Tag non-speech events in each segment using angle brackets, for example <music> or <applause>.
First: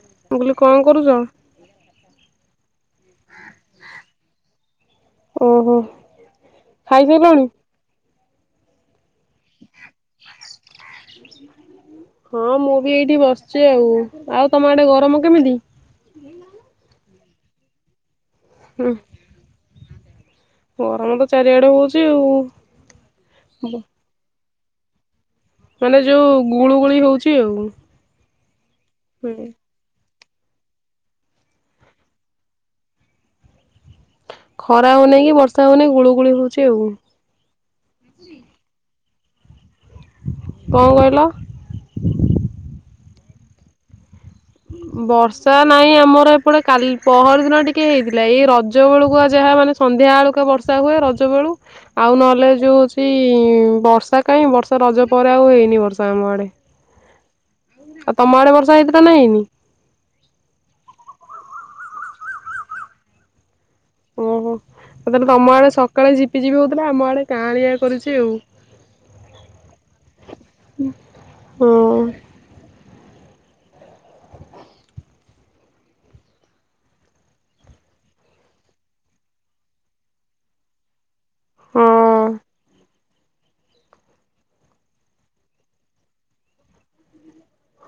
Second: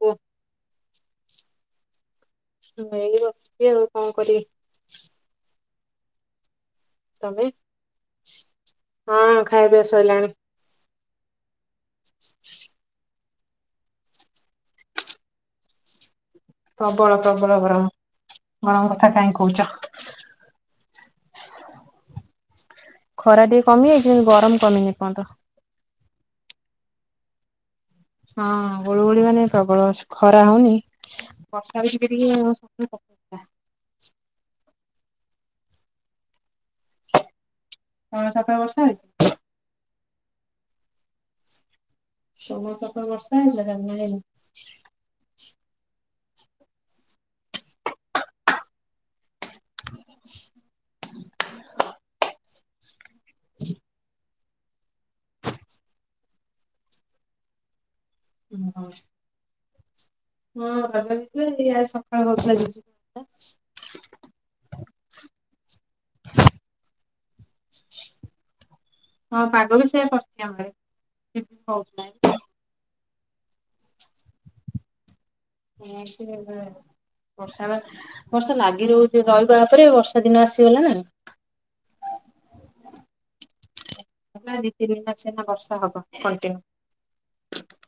ଗୋ ମୁଁ କହିଲି କଣ କରୁଛ? ମୁଁ ଏଇ ବସଛି ଆଉ କଣ କରିବି। ଓହୋ ତମେ ଖାଇସାରିଲଣି? ଏ ହଁ ଖାଇବା ପିଇବା ଶୋଇଲାଣି ହଁ ମୁଁ ବି ଏଇଠି ବସି ଛି ଆଉ ଆଉ ତମ ଆଡ଼େ ଗରମ କେମିତି? ପ୍ରବଳ ପ୍ରବଳ ଗରମ ହୁଁ। ଗରମ କଥା କାହିଁ କହୁଛ। ଗରମ ତ ଚାରିଆଡେ ହଉଛି ଆଉ ଖରା ଟିକେ କମିଯାଇଛି କିନ୍ତୁ ଗରମ କମିନି ଏପଯନ୍ତ ମାନେ ଯୋଉ ଗୁଳୁ ଗୁଳି ହଉଛି ଆଉ ହଁ ହୁଳୁ ହୁଳି ମାନେ ହୁଁ। ପ୍ରବଳ ଆସୁ ଖରା ହଉନି ବର୍ଷା ବିି ଟିକେ ଟିକେ ପ ଖରା ହଉନାହି କି ବର୍ଷା ହଉନହିଁ ଗୁଳୁଗୁଳି ହଉଛି ଆଉ ହଁ ସାତ ବର୍ଷ ହେଇ କଣ କହିଲ? ସମ ସପ ବର୍ଷା ହେଲା ସମି଼ଳନି ବର୍ଷା ନହିଁ ଆମର ଏପଟେ କାଲି ପହର ଦିନ ଟିକେ ହେଇଥିଲା ଏଇ ରଜ ରଜ ବେଳୁକୁ ଆ ଯାହା ମାନେ ସନ୍ଧ୍ୟା ବେଳକୁ ବର୍ଷା ହୁଏ ରଜ ବେଳୁ ଆଉ ନହେଲେ ଯଉ ସେଇ ବର୍ଷା କାହିଁ ବର୍ଷା ରଜ ପରେ ଆଉ ହେଇନି ବର୍ଷା ଆମ ଆଡ଼େ ତମ ଆଡେ ବଷା ହେଇଥିଲା ନାଁ ହେଇନି ହଁ ଭଲକି ଟିକେ ସକାଳ <unintelligible> ଯ ଓହୋ ତାତହେଲେ ତମ ଆଡେ ସକାଳେ ଝିପଝିପି ହଉଥିଲା ଆମ ଆଡେ କାଆଳିଆ କରୁଛି ଆଉ ହଁ ପାଗ ବି ସେଇଆ କରିଛି ଆମ ଆଡେ ଝିପ୍ ଝିପ୍ ହଁ ହଉଥିଲା। ନା ଆସିବ ଖବର ବର୍ଷା ବା ବର୍ଷା ଲାଗି ରହୁଛି ରହିବା ପରେ ବର୍ଷା ଦିନ ଆସିଗଲା ନା ହଁ ପୁରା ଦି ତିନି ମାସନା ବର୍ଷା ହବ କଣ୍ଟିନ୍ୟୁ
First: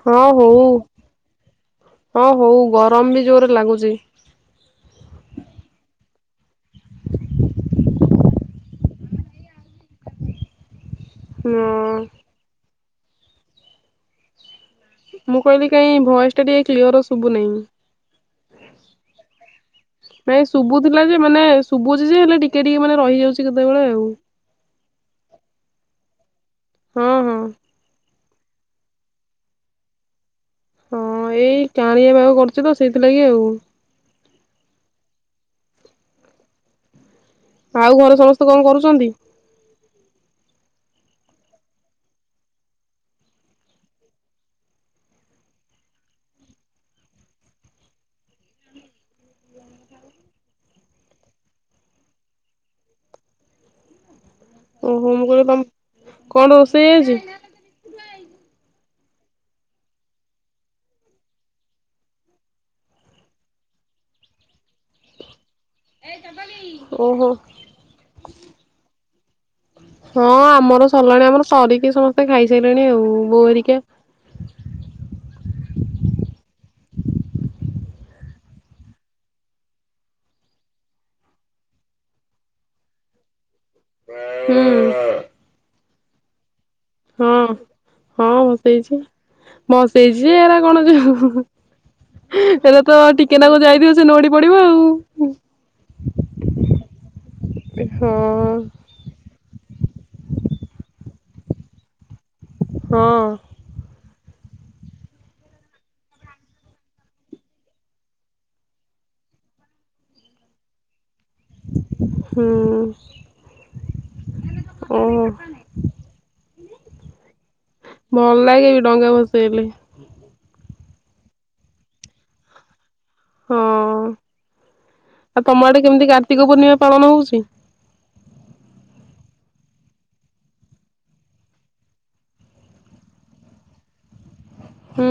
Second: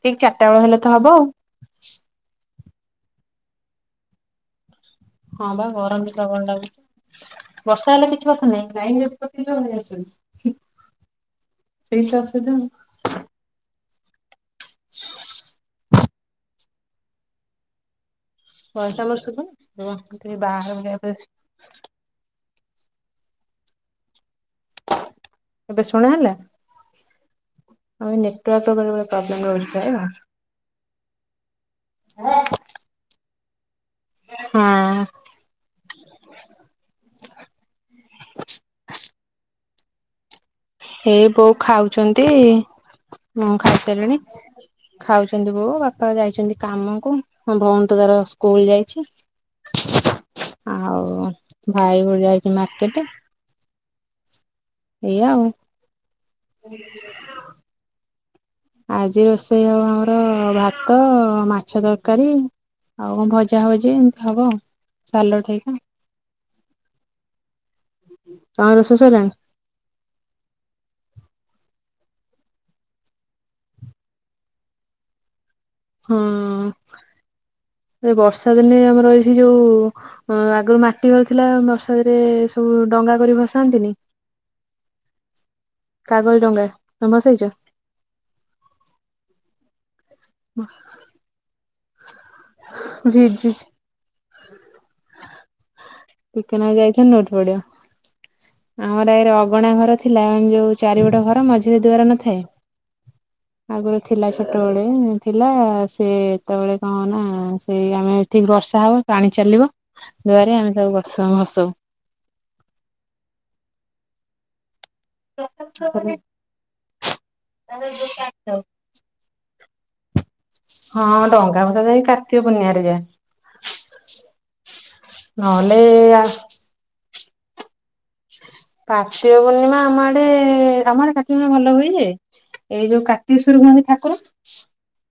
ଠିକ ହଁ ଚାରିଟା ହଉ ବେଳ ହେଲେ ତ ହବ ଆଉ। ହଁ ହଉ ଗରମ ବି ଜୋରେ ଲାଗୁଛି ହଁ ବା ଗରମ ବି ପ୍ରବଳ ଲାଗୁଛି ବର୍ଷା ହେଲେ କିଛି କଥା ନାହିଁ ଗାଈ ଗୁରା ସ <unintelligible> ହଁ ସେଇଟା ଆସ <inaudible> ମୁଁ କହିଲି କାହିଁ ଭଏସ ଟା ଟିକେ କ୍ଲିୟର ସୁବୁ ନାହିଁ ପଇସା ମାସ ଥିବ <unintelligible> ତ ନାଇଁ ଶୁଭୁଥିଲା ବାହାର ଯେ ମାନେ ଶୁଭୁଛି ଯେ ହେଲେ ଟିକେ ଟିକେ ମାନେ ରହିଯାଉଛି କେତେବେଳେ ଆଉ ଏବେ ଶୁଣା ହେଲା? ହଁ ହଁ ଆମ ଏ ନେଟୱାର୍କ ଟା ବେଳେ ବେଳେ ପ୍ରୋବ୍ଲେମ ରହୁଚି <unintelligible> ହଁ ଏଇ କାଳିଆ ବାଗ କରୁଚି ତ ସେଇଥିଲାଗି ଆଉ। ହଁ। ଆଉ ଘରେ ସମସ୍ତେ କଣ କରୁଚନ୍ତି? ଏଇ ବୋଉ ଖାଉଚନ୍ତି। ମୁଁ ଖାଇସାରିଲିଣି। ଖାଉଛନ୍ତି ବୋଉ ବାପା ଯାଇଛନ୍ତି କାମକୁ ମୋ ଭଉନୀ ତାର ସ୍କୁଲ ଯାଇଚି। ଆଉ ଭାଇ <unintelligible> ଯାଇଚି ମାର୍କେଟେ। ଓହୋ ମୁଁ ଆଉ। କହିଲି ତମ କଣ ରୋଷେଇ ଆଜି? ଆଜି ରୋଷେଇ ହବ ଆମର ଭାତ ମାଛ ତରକାରୀ ଆଉ କଣ ଭଜା ଭଜି ଏମତି ହବ ସାଲଟ ହେଇକା। ଓହୋ। ତମ ରୋଷେଇ ସଇଲାଣି? ହଁ ଆମର ସରିଲାଣି ଆମର ସରିକି ସମସ୍ତେ ଖାଇସାରିଲେଣି ଆଉ ହେରିକା। ହଁ ଏ ବର୍ଷା ଦିନେ ଆମର ଏଇଠି ଯୋଉ ଅ ଆଗରୁ ମାଟି ଘର ଥିଲା ବର୍ଷାଦ ରେ ସବୁ ଡଙ୍ଗା କରି ଭସାନ୍ତିନି। ହୁଁ। କାଗଜ ଡ଼ଙ୍ଗା। ହଁ ହଁ ଭସେଇଚି, ବସେଇଚି ଏରା କଣ ଯୋ ଏରା ତ ଭିଜିଛି ଟିକେନାଗୁ ଯାଇଥିବ ସେ ନୋଉଟି ପଡିବ ଆଉ। ଟିକେନାଗୁ ଯାଇଥିବ ନୋଉଟି ହଁ ପଡିବ। ଆମର ଏରେ ଅଗଣା ଘର ଥିଲା ଯୋଉ ଚାରି ପଟ ଘର ମଝିରେ ଦୁଆର ନଥାଏ? ହଁ ଆଗୁରୁ ଥିଲା ଛୋଟବେଳେ, ଥିଲା ସେ ସେତେବେଳେ କଣ ହବ ନା ସେଇ ଆମେ ଠିକ ବର୍ଷା ହବ ପାଣି ଚାଲିବ। ଦୁଆରେ ଆମେ ସବୁ ବସଉଁ ଭସଉଁ। ହୁଁ। ଉଁ। <unintelligible> ଭଲ ଲାଗେ ବି ଡଙ୍ଗା ଭସେଇଲେ। ହଁ ଡଙ୍ଗା ଭଷା ଯାଇ କାର୍ତିକ ପୁର୍ଣିମାରେ ଯା। ହଁ ଆଉ ତମ ନହେଲେ ଆଡେ କେମିତି କାର୍ତ୍ତିକ ପୂର୍ଣ୍ଣିମା ପାଳନ ହଉଚି। କାର୍ତିକ ପୂର୍ଣ୍ଣିମା ଆମ ଆଡେ ଆମ ଆଡେ କାର୍ତ୍ତିକ ପୂର୍ଣ୍ଣିମା ଭଲ ହୁଏ ଯେ। ଏଇ ଯୋଉ କାର୍ତ୍ତିକେଶ୍ୱର ହୁଅନ୍ତି ଠାକୁର ହୁଁ।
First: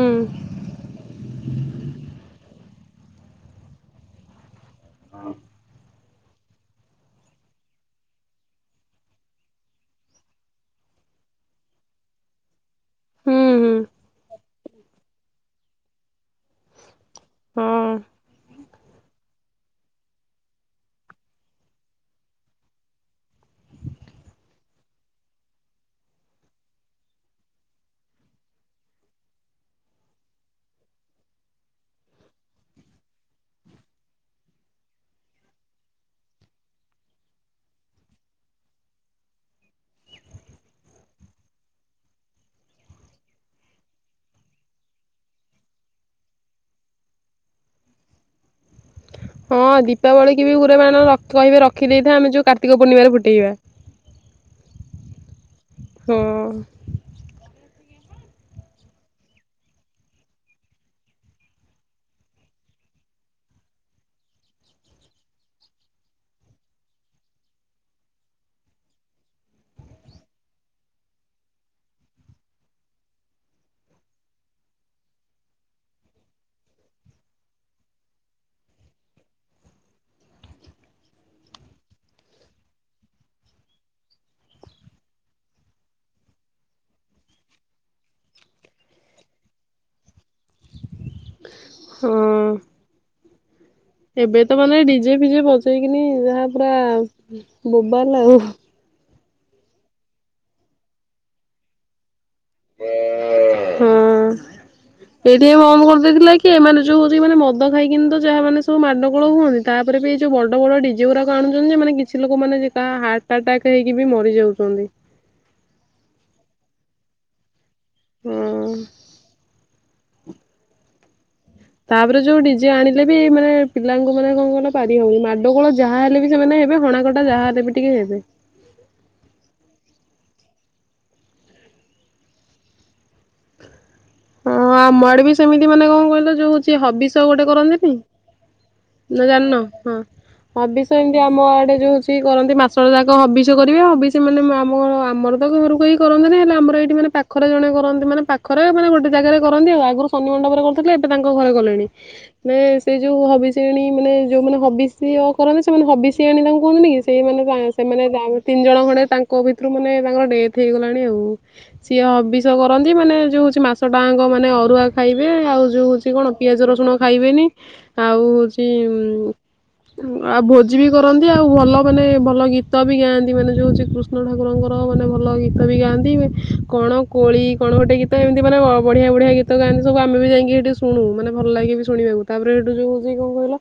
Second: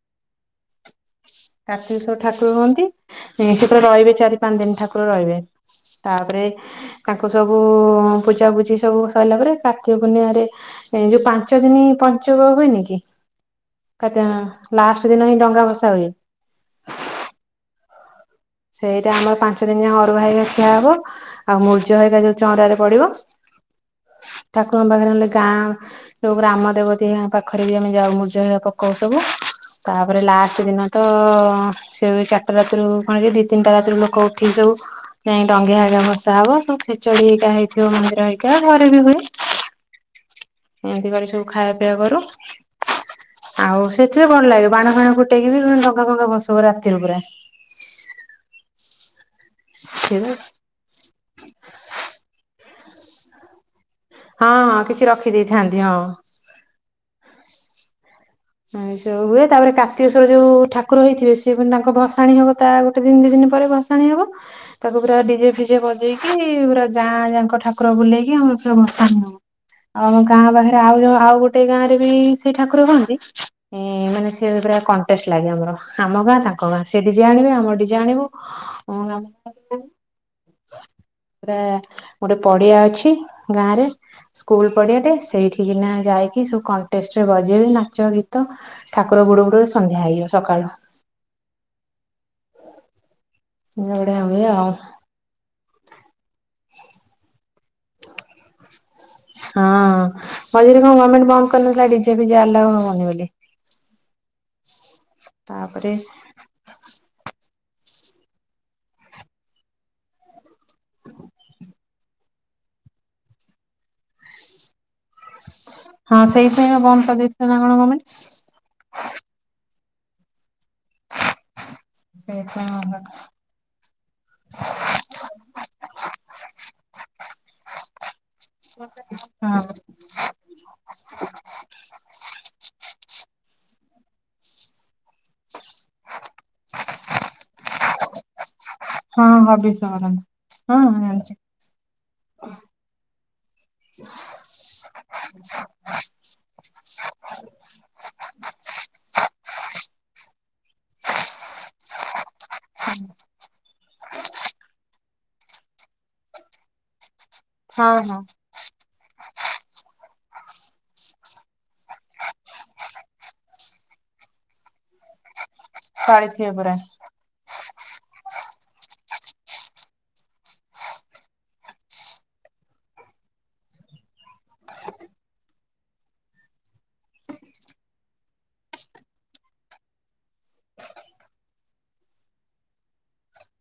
କାର୍ତ୍ତିକଶ୍ୱର ଠାକୁର ହୁଅନ୍ତି ସେ ପୁରା ରହିବେ ଚାରି ପାଞ୍ଚ ଦିନ ଠାକୁର ରହିବେ। ତାପରେ ତାଙ୍କୁ ସବୁ ପୂଜାପୂଜି ସବୁ ସଇଲା ପରେ କାର୍ତ୍ତିକ ପୂର୍ଣ୍ଣିମାରେ ସେ ଯୋଉ ପାଞ୍ଚ ଦିନି ପଞ୍ଚୁକ ହୁଏନି କି? ହୁଁ ହୁଁ <unintelligible> ଲାଷ୍ଟ ଦିନ ହିଁ ଡଙ୍ଗା ଭସା ହୁଏ। ହୁଁ। ସେଇଟା ଆମର ପାଞ୍ଚ ଦିନ ଯାଏ ଅରୁଆ ହେଇକା ଖିଆ ହବ ଆଉ ମୂର୍ଜ ହେଇକା ଯୋଉ ଚଉଁରାରେ ପଡିବ। ଠକୁରଙ୍କ ପାଖରେ ନଲେ ଗାଁ ଯୋଉ ଗ୍ରାମ ଦେବତୀ ପାଖରେ ବି ଆମେ ଯାଉ ମୂର୍ଜ ହେଇ ପକଉ ସବୁ। ତାପରେ ଲାଷ୍ଟ ଦିନ ତ ସେ ଚାରିଟା ରାତିରୁ କଣ ଦି ତିନିଟା ରାତିରୁ ଲୋକ ଉଠିକି ସବୁ ଯାଇ ଡଙ୍ଗି ଆ ଭସା ହବ ସବୁ ଖେଚଡି ହେଇକା ହେଇଥିବ ମନ୍ଦିର ହେଇକା ଘରେ ବି ହୁଏ। ଏମିତି କରି ସବୁ ଖାଇବା ପିଆ କରୁ। ଆଉ ସେଥିରେ ଭଲ ଲାଗେ ବାଣ ଫାଣ ଫୁଟେଇକି ବି ଡଙ୍ଗା ଫଙ୍ଗା ଭସଉ ରାତିରୁ ପୁରା। ହଁ ଦୀପାବଳି କି ବି ଗୁରେ ବାଣ ରଖି କହିବେ ରଖି ଦେଇଥା ଆମେ ଯୋଉ କାର୍ତିକ ପୂର୍ଣ୍ଣିମାରେ ଫୁଟେଇବା। ହଁ ହଁ କିଛି ରଖି ଦେଇଥାନ୍ତି ହଁ। ଏମିତି ସବୁ ହୁଏ ତାପରେ କାର୍ତିକେଶ୍ଵର ଯୋଉ ଠାକୁର ହେଇଥିବେ ସେ ତାଙ୍କ ଭସାଣି ହବ ତା ଗୋଟେ ଦିନ ଦି ଦିନ ପରେ ଭସା ସାଣି ହବ। ତାକୁ ପୁରା ଡିଜେ ଫିଜେ ବଜେଇକି ପୁରା ଗାଁଆ ଯାଙ୍କ ଠାକୁର ବୁଲେଇକି ଆମର ପୁରା ଭସାଣି ହବ। ଆଉ ଆମ ଗାଁ ପାଖରେ ଆଉ ଯୋଉ ଆଉ ଗୋଟେ ଗାଁ ରେ ବି ସେଇ ଠାକୁର ହଅନ୍ତି। ଉ ମାନେ ସେ ପୁରା କଣ୍ଟେଷ୍ଟ ଲାଗେ ଆମର ଆମ ଗାଁ ତାଙ୍କ ଗାଁ ସେ ଡିଜେ ଆଣିବେ ଆମେ ଡିଜେ ଆଣିବୁ ହଁ <inaudible> ପୁରା ଗୋଟେ ପଡିଆ ଅଛି ଗାଁ ରେ। ସ୍କୁଲ ପଡିଆଟେ ସେଇଠିିକିନା ଯାଇକି ସବୁ କଣ୍ଟେଷ୍ଟରେ ବଜେଇବେ ନାଚ ଗୀ ତ ଠାକୁର ବୁଡଉ ବୁଡଉ ସନ୍ଧ୍ୟା ହେଇଯିବ ସକାଳ ହଁ ବଢିଆ ହୁଏ ଏବେ ତ ଆଉ ମାନେ ଡିଜେ ଫିଜେ ବଜେଇକିନି ଯା ଆ ପୁରା ପୁରା ବୋବାଲ ଆଉ। ହଁ ମଝିରେ କଣ ଗମେଣ୍ଟ ବନ୍ଦ କରିନଥିଲା ଡିଜେ ଫିଜେ ଆଲାଓ ହବନି ବୋଲି? ହଁ ଏଇଟା ବି ବନ୍ଦ ତାପରେ କରିଦେଇଥିଲା କି? କି ଏମାନେ ଯୋଉ ମାନେ ମଦ ଖାଇକିନି ତ ଯାହା ମାନେ ସବୁ ମାଡଗୋଳ ହୁଅନ୍ତି ତାପରେ ବି ଏଇ ଯୋଉ ବଡ ବଡ ଡି ଜେ ଉରାକ ଆଣୁଛନ୍ତି ଯେ ମାନେ କିଛି ଲୋକମାନେ ଯେ ତା ହାର୍ଟ ଆଟାକ୍ ହେଇକି ବି ମରିଯାଉଛନ୍ତି। ହଁ ସେଇପାଇଁ ଆ ବନ୍ଦ କରିଦେଇଥିଲା ନା କଣ ଗମେଣ୍ଟ। ଉଁ। ତାପରେ ଯୋଉ ଡିଜେ ସେଇଥିପାଇଁ ଆଣିଲେ ବି ମାନେ ପିଲାଙ୍କୁ ମାନେ କଣ କହିଲ ପାରି ହଉନି ମାଡଗୋଳ ଯାହା ହେଲେ ବି ସେମାନେ ହେବେ ହଣାକଟ ଟା ଯାହା ହେଲେବି ଟିକେ ହେବେ। ହଁ। ହଁ ଆମ ଆଡେ ବି ସେମିତି ମାନେ କଣ କହିଲ ଯୋଉ ହଉଛି ହବିସ ଗୋଟେ କରନ୍ତିନି ନା ହଁ ଜାଣିନ ହବିଷ ହଁ। କରନ୍ତି ହଁ ହବିଷ ଏମିତି ଜାଣିଛି ଆମ ଆଡେ ଯୋଉ ସ କରନ୍ତି ମାସ ଯାକ ହବିଷ କରିବେ ହବିଷ ମାନେ ଆମ ଆମର ସବୁ ଘରୁକୁ ଆଇ କରନ୍ତିନି ନା ଆମର ଏଇଠି ମାନେ ପାଖରେ ଜଣେ କରନ୍ତି ମାନେ ପାଖରେ ମାନେ ଗୋଟେ ଜାଗାରେ କରନ୍ତି ଆଉ ଆଗରୁ ଶନି ମଣ୍ଡପରେ କରୁଥିଲେ ଏବେ ତାଙ୍କ ଘରେ କଲେଣି। ନା ସେ ଯୋଉ ହବିସିଆଣୀ ମାନେ ଯୋଉମାନେ ହବିଷିଅ କରନ୍ତି ସେମାନେ ହବିସିିଆଣୀ ତାଙ୍କୁ କୁହନ୍ତି କି ସେଇମାନେ ଗାଁ ହଁ ସେମାନେ ହଁ ଜା ତିନି ଜଣ ଖଣ୍ଡେ ତାଙ୍କ ଭିତରୁ ମାନେ ତାଙ୍କର ଡେଥ ହେଇଗଲାଣି ଆଉ। ସିଏ ହବିଷ କରନ୍ତି ମାନେ ଯୋଉ ହଉଛି ମାସ ସଟାଙ୍କ ମାନେ ଅରୁଆ ଖାଇବେ ଆଉ ଯଉ ହଉଛି କଣ ପାଳିଥିବେ ପିଆଜ ପୁରା ରସୁଣ ଖାଇବେନି ଆଉ ହଉଛି ଆଉ ଭୋଜି ବି କରନ୍ତି ଆଉ ଭଲ ମାନେ ଭଲ ଗୀତ ବି ଗାଆନ୍ତି ମାନେ ଯୋଉ ଶ୍ରୀକୃଷ ଷ୍ଣ ଠାକୁରଙ୍କର ମାନେ ଭଲ ଗୀତ ବି ଗାଆନ୍ତି କଣ କୋଳି କଣ ଗୋଟେ ଗୀତ ଏମିତି ମାନେ ବ ବଢିଆ ବଢିଆ ଗୀତ ଗାଆନ୍ତି ସବୁ ଆମେ ବି ଯାଇକି ଏଠି ଶୁଣୁ ମାନେ ଭଲ ଲାଗେ ବି ଶୁଣିବାକୁ ତାପରେ ଏଠୁ ଯୋଉ ହେଉଛି କଣ କହିଲ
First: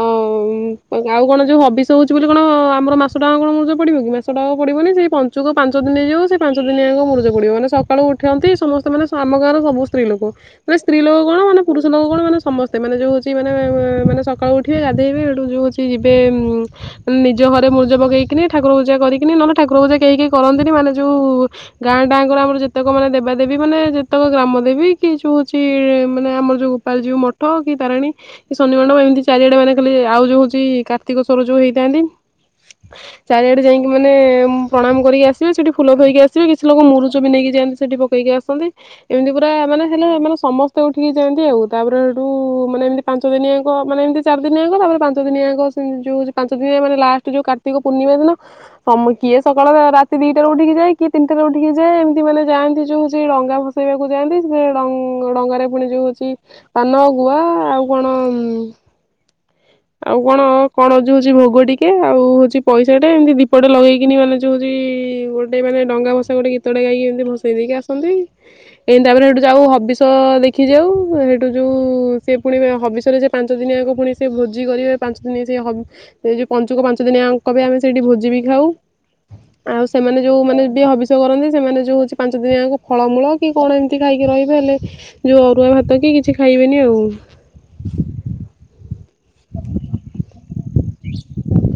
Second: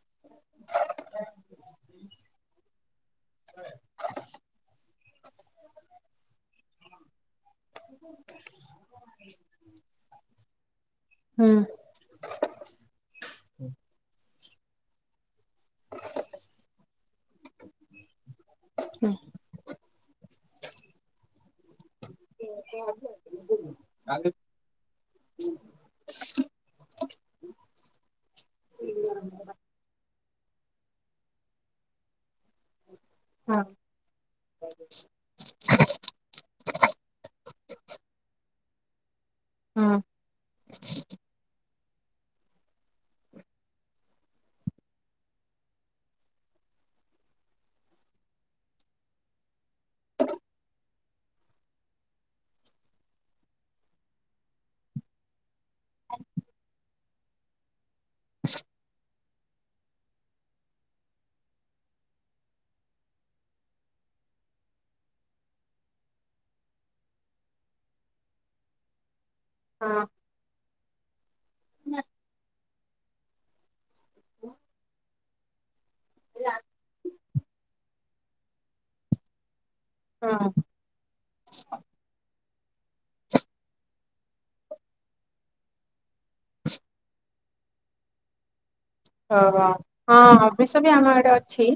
ଅମ୍ ଆଉ କଣ ଯୋଉ ହବିଷ ହଉଛି ବୋଲି କଣ ଆମର ମାସ ଟାଙ୍କ ମୁରୁଜ ପଡିବ କି ମାସ ଟାକ ପଡିବନି ସେଇ ପ ପଞ୍ଚୁକ ପାଞ୍ଚ ଦିନ ହେଇଯିବ ସେ ପାଞ୍ଚ ଦିନ ଯାକ ମୂରୁଜ ପଡିବ ନେ ସକାଳୁ ଉଠନ୍ତି ସମସ୍ତେ ମାନେ ଆମ ଗାଁର ସବୁ ସ୍ତ୍ରୀ ଲୋକ ସ୍ତ୍ରୀ ଲୋକ କଣ ହୁଁ ମାନେ ପୁରୁଷ ପୁରୁଷଲୋକ କଣ ମାନେ ସମସ୍ତେ ମାନେ ଯେଉଁ ହେଉଛି ମାନେ ମାନେ ସକାଳୁ ଉଠିବେ ଗାଧେଇବେ ଏଠୁ ଯଉଁ ହେଉଛି ଯିବେ ଉମ୍ ନିଜ ଘରେ ମୂର୍ଜ ପକେଇକିରି ଠାକୁର ପୂଜା କରିକିନି ନହେଲେ ଠାକୁର ପୂଜା କେହି କେହି କରନ୍ତିନି ମାନେ ଯୋଉ ଗାଁଆ ଟାଙ୍କର ଆମର ଯେତେକ ମାନେ ଦେବାଦେବୀ ମାନେ ଯେ ଗ୍ରାମ ଦେବୀ କି ଯୋଉ ହଉଛି ମାନେ ଆମର <unintelligible> ମଠ କି ତାରିଣୀ ଶନି ମଣ୍ଡପ ଏମିତି ଚାରିଆଡେ ମାନେ ଖାଲି ଆଉ ଯୋଉ ହଉଛି କାର୍ତ୍ତିକ ସରୁ ଯୋଉ ହେଇଥାନ୍ତି। ହଁ ଚାରିଆଡେ ଯାଇକି ମାନେ ମୁଁ ପ୍ରଣାମ କରିକି ଆସ ଯେ ସେଠି ଫୁଲ ଥୋଇକି ଆସିବେ କିଛି ଲୋକ ମୁରୁଜ ବି ନେଇକି ଯାନ୍ତି ସେଠି ପକେଇକି ଆସନ୍ତି। ଏମିତି ପୁରା ମାନେ ହଁ ହେଲେ ମାନେ ସମ ତ ଉଠିକି ଯାଆନ୍ତି ଆଉ ତାପରେ ଏଠୁ ମାନେ ଏମିତି ପାଞ୍ଚ ଦିନିଆଙ୍କ ମାନେ ଏମତି ଚାରି ଦିନିଆଙ୍କ ତାପରେ ପାଞ୍ଚ ଦିନିଆଙ୍କ ଯୋଉ ପାଞ୍ଚ ଦିନ ମାନେ ଲାଷ୍ଟ ଯୋଉ କାର୍ତ୍ତିକ ପୂର୍ଣ୍ଣିମା ଦିନ ସମ କିଏ ସକାଳର ରାତି ଦିଟାରେ ଉଠିକି ଯାଏ କିଏ ତିନିଟାରେ ଉଠିକି ଯାଏ ଏମତି ମାନେ ଯାଆନ୍ତି ଯୋଉ ଜେ ରଙ୍ଗା ଭ ଭଷେଇବାକୁ ଯାଆନ୍ତି ସେ ଡ ଡଙ୍ଗାରେ ପୁଣି ଯୋଉ ଅଛି ପାନ ଗୁଆ ଆଉ କଣ? ଆଉ କଣ କଣ ଯୋଉ ହଉଛି ଭୋଗ ଟିକେ ଆଉ ହଉଛି ପଇସାଟେ ଏମିତି ଦୀପଟେ ଲଗେଇକିନି ମାନେ ଯୋଉ ହଉଛି ଗୋ ସେଇମାନେ ଡଙ୍ଗା ଭସେଇ ଗୋଟେ ଗୀତଟେ ଗାଇକି ଏମିତି ଭସେଇ ଦେଇକି ଆସନ୍ତି। ଏମିତି ତାପରେ ଏଠୁ ଯାଉ ହବିଷ ହଁ ଦେ ଖିଯାଉ ସେଠୁ ଯଉ ସେ ପୁଣି ହବିଷରେ ଯେ ପାଞ୍ଚ ଦିନିଆକ ପୁଣି ସେ ଭୋଜି କରିବେ ପାଞ୍ଚ ଦିନି ସେ ହ ଏଇ ଯୋଉ ପଞ୍ଚୁକ ପାଞ୍ଚ ଦିନିଆଙ୍କ ବି ଆମେ ସେଇଠି ଭୋଜି ବି ଖାଉ ଆଉ। ସେମାନେ ଯେଉଁମାନେ ବି ହବିଷ କରନ୍ତି ସେମାନେ ଯଉ ହେଉଛି ପାଞ୍ଚ ଦିନିଆଙ୍କ ଫଳମୂଳ। କି କଣ ଏମିତି ଖାଇକି ରହିବେ ହେଲେ ଯୋଉ ଅରୁଆ ଭାତ କି କିଛି ଖାଇବେନି ଆଉ। ଓ ହୋ ହଁ ହବିଷ ବି ଆମ ଆଡ଼େ ଅଛି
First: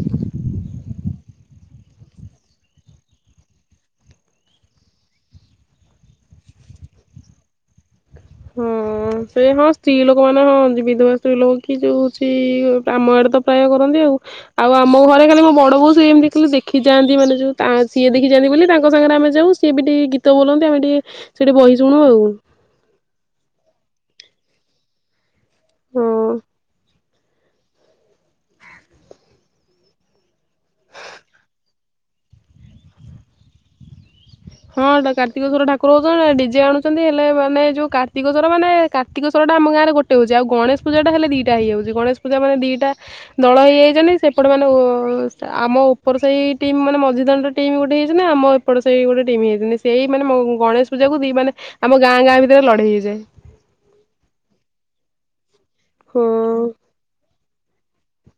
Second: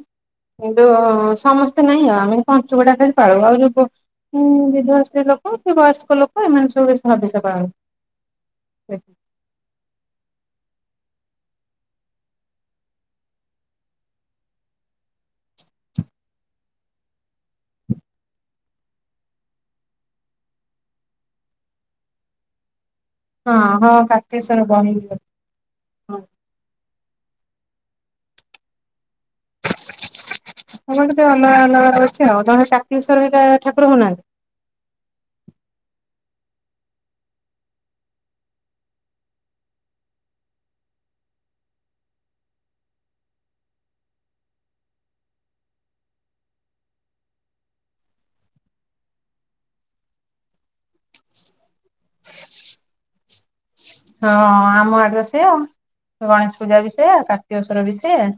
କିନ୍ତୁ ସମସ ନାଇଁ ଆଉ ଆମେ ପଞ୍ଚୁକଟା ଖାଲି ପାଳୁ ଆଉ ଯଉ ଉଁ ବିଧବା ସ୍ତ୍ରୀ ଲୋକ କି ବୟସ୍କ ଲୋକ ଏମାନେ ସବୁ ବେଶୀ ହବିଷ ପାଳନ୍ତି। ଏ ହଁ ସ୍ତ୍ରୀ ଲୋକମାନେ ହଁ ବିଧବା ସ୍ତ୍ରୀ ଲୋକ କି ଯୋଉ ହଉଛି ଆମ ଆଡ଼େ ତ ପ୍ରାୟ କରନ୍ତି ଆଉ। ଆଉ ଆମ ଘରେ ଖାଲି ମୋ ବଡ ବୋଉ ସେ ଏମିତି ଖାଲି ଦେଖି ଯାଆନ୍ତି ମାନେ ଯୋଉ ସିଏ ଦେଖି ଯାନ୍ତି ବୋଲି ତାଙ୍କ ସାଙ୍ଗରେ ଆମେ ଯାଉ। ସିଏ ବି ଟି ଗୀତ ବୋଲନ୍ତି ଆମେ ଟିକେ ସେଠି ବହି ଶୁଣୁ ଆଉ। ହଁ ହଁ କାର୍ତ୍ତିକେଶ୍ଵର ବହି ହଁ। ଆମର ଟିକେ ଅଲଗା ଅଲଗା ରହୁଛି ଆଉ ଜଣେ କାରର୍ତ୍ତିକେଶ୍ଵର ଏରିକା ଠାକୁରଙ୍କ ନାଁରେ। ହଁ ସେଟା କାର୍ତ୍ତିକେଶ୍ବର ଠାକୁର ହଉଛନ୍ତି ଡିଜେ ଆଣୁଛନ୍ତି ହେଲେ ମାନେ ଯୋଉ କାର୍ତ୍ତିକଶ୍ଵର ମାନେ କାର୍ତ୍ତିକଶ୍ଵରଟା ଆମ ଗାଁରେ ଗୋଟେ ହଉଛି। ଆଉ ଗଣେଶ ପୂଜା ହେଲେ ଦିଟା ହେଇଯାଉଛି, ଗଣେଶ ପୂଜା ମାନେ ଦିଟା ଦଳ ହେଇଯାଇଛନ୍ତି ସେପଟେ ମାନେ ଆମ ଉପର ସେହି ଟିମ୍ ମାନେ ମଝିଦାଣ୍ଡର ଟିମ୍ ଗୋଟେ ହେଇଛନ୍ତି ଆମ ପଟ ସାହି ଗୋଟେ ଟିମ୍ ହେଇଯାଇଛନ୍ତି ସେଇ ମାନେ ମ ଗଣେଶ ପୂଜାକୁ ଦି ମାନେ ଆମ ଗାଁ ଗାଁ ଭିତରେ ଲଢେଇ ହେଇଯାଏ। ହଁ ଆମ ଆଡରେ ସେଆ ଗଣେଶ ହଁ ପୂଜା ବି ସେଆ କାର୍ତ୍ତିକଶ୍ୱର ବି ସେଆ।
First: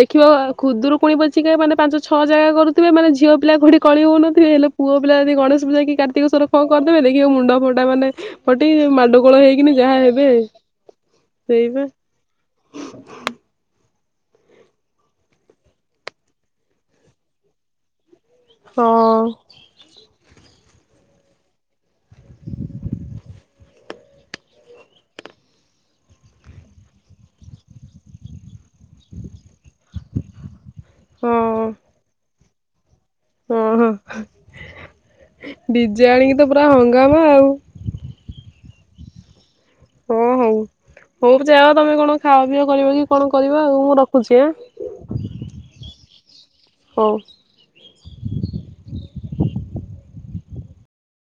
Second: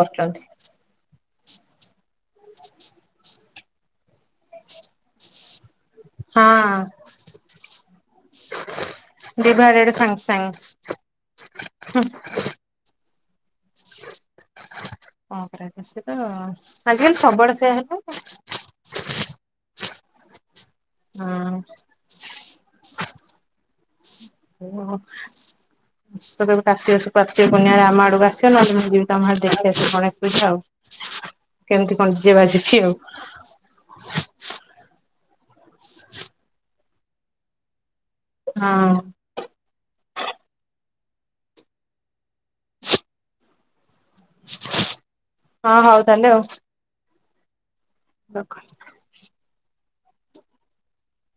ଦେଖିବ ଖୁଦୁରୁକୁଣୀ ପଛିିକେ ମାନେ ପାଞ୍ଚ ଛଅ ଜାଗା କରୁଥିବେ ମାନେ ଝିଅ ପିଲା କୋଉଠି କଳି ହଉନ ହେଲେ ପୁଅ ପିଲା ଯଦି ଗଣେଶ ପୂଜା କି କାର୍ତ୍ତିକଶ୍ଵର ଙ୍କ କରିଦେବେ ହଁ ଦେଖିବ ମୁଣ୍ଡ ଫଟା ମାନେ ଫଟେଇକି ମାଡ ଗୋଳ ହେଇକିନି ଡିଭାଇଡେଡ୍ ଯାହା ସାଙ୍ଗେ ହେବେ ସାଙ୍ଗେ ସେଇବା। <inaudible> ଆଜିକାଲି ସବୁଆଡ଼େ ସେୟା ହେଲା। ହଁ। ହଁ। କେବେହେଲେ କାର୍ତ୍ତିକ କାର୍ତ୍ତିକ ପୂର୍ଣ୍ଣିମା ରେ ଆମ ଆଡ଼ କୁ ଆସିବ ଯିବି ତମ ଆଡେ ଦେଖି ଆସିବି ଗଣେଶ ପୂଜା ଆଉ, କେମିତି କଣ ଯିବା ଛି ଆଉ? ଓହୋ ଡିଜେ ଆଣିକି ତ ପୁରା ହଙ୍ଗାମା ଆଉ। ହଁ। ହଁ <inaudible> ହଉ। ହଉ ଯାଅ ତମେ କଣ ଖାଅ ପିଅ କରିବ କି କଣ କରିବ ଆଉ ମୁଁ ରଖୁଛି ଆଁ। ହଁ ହଉ ତାହାଲେ ଆଉ। ହଉ। ରଖ।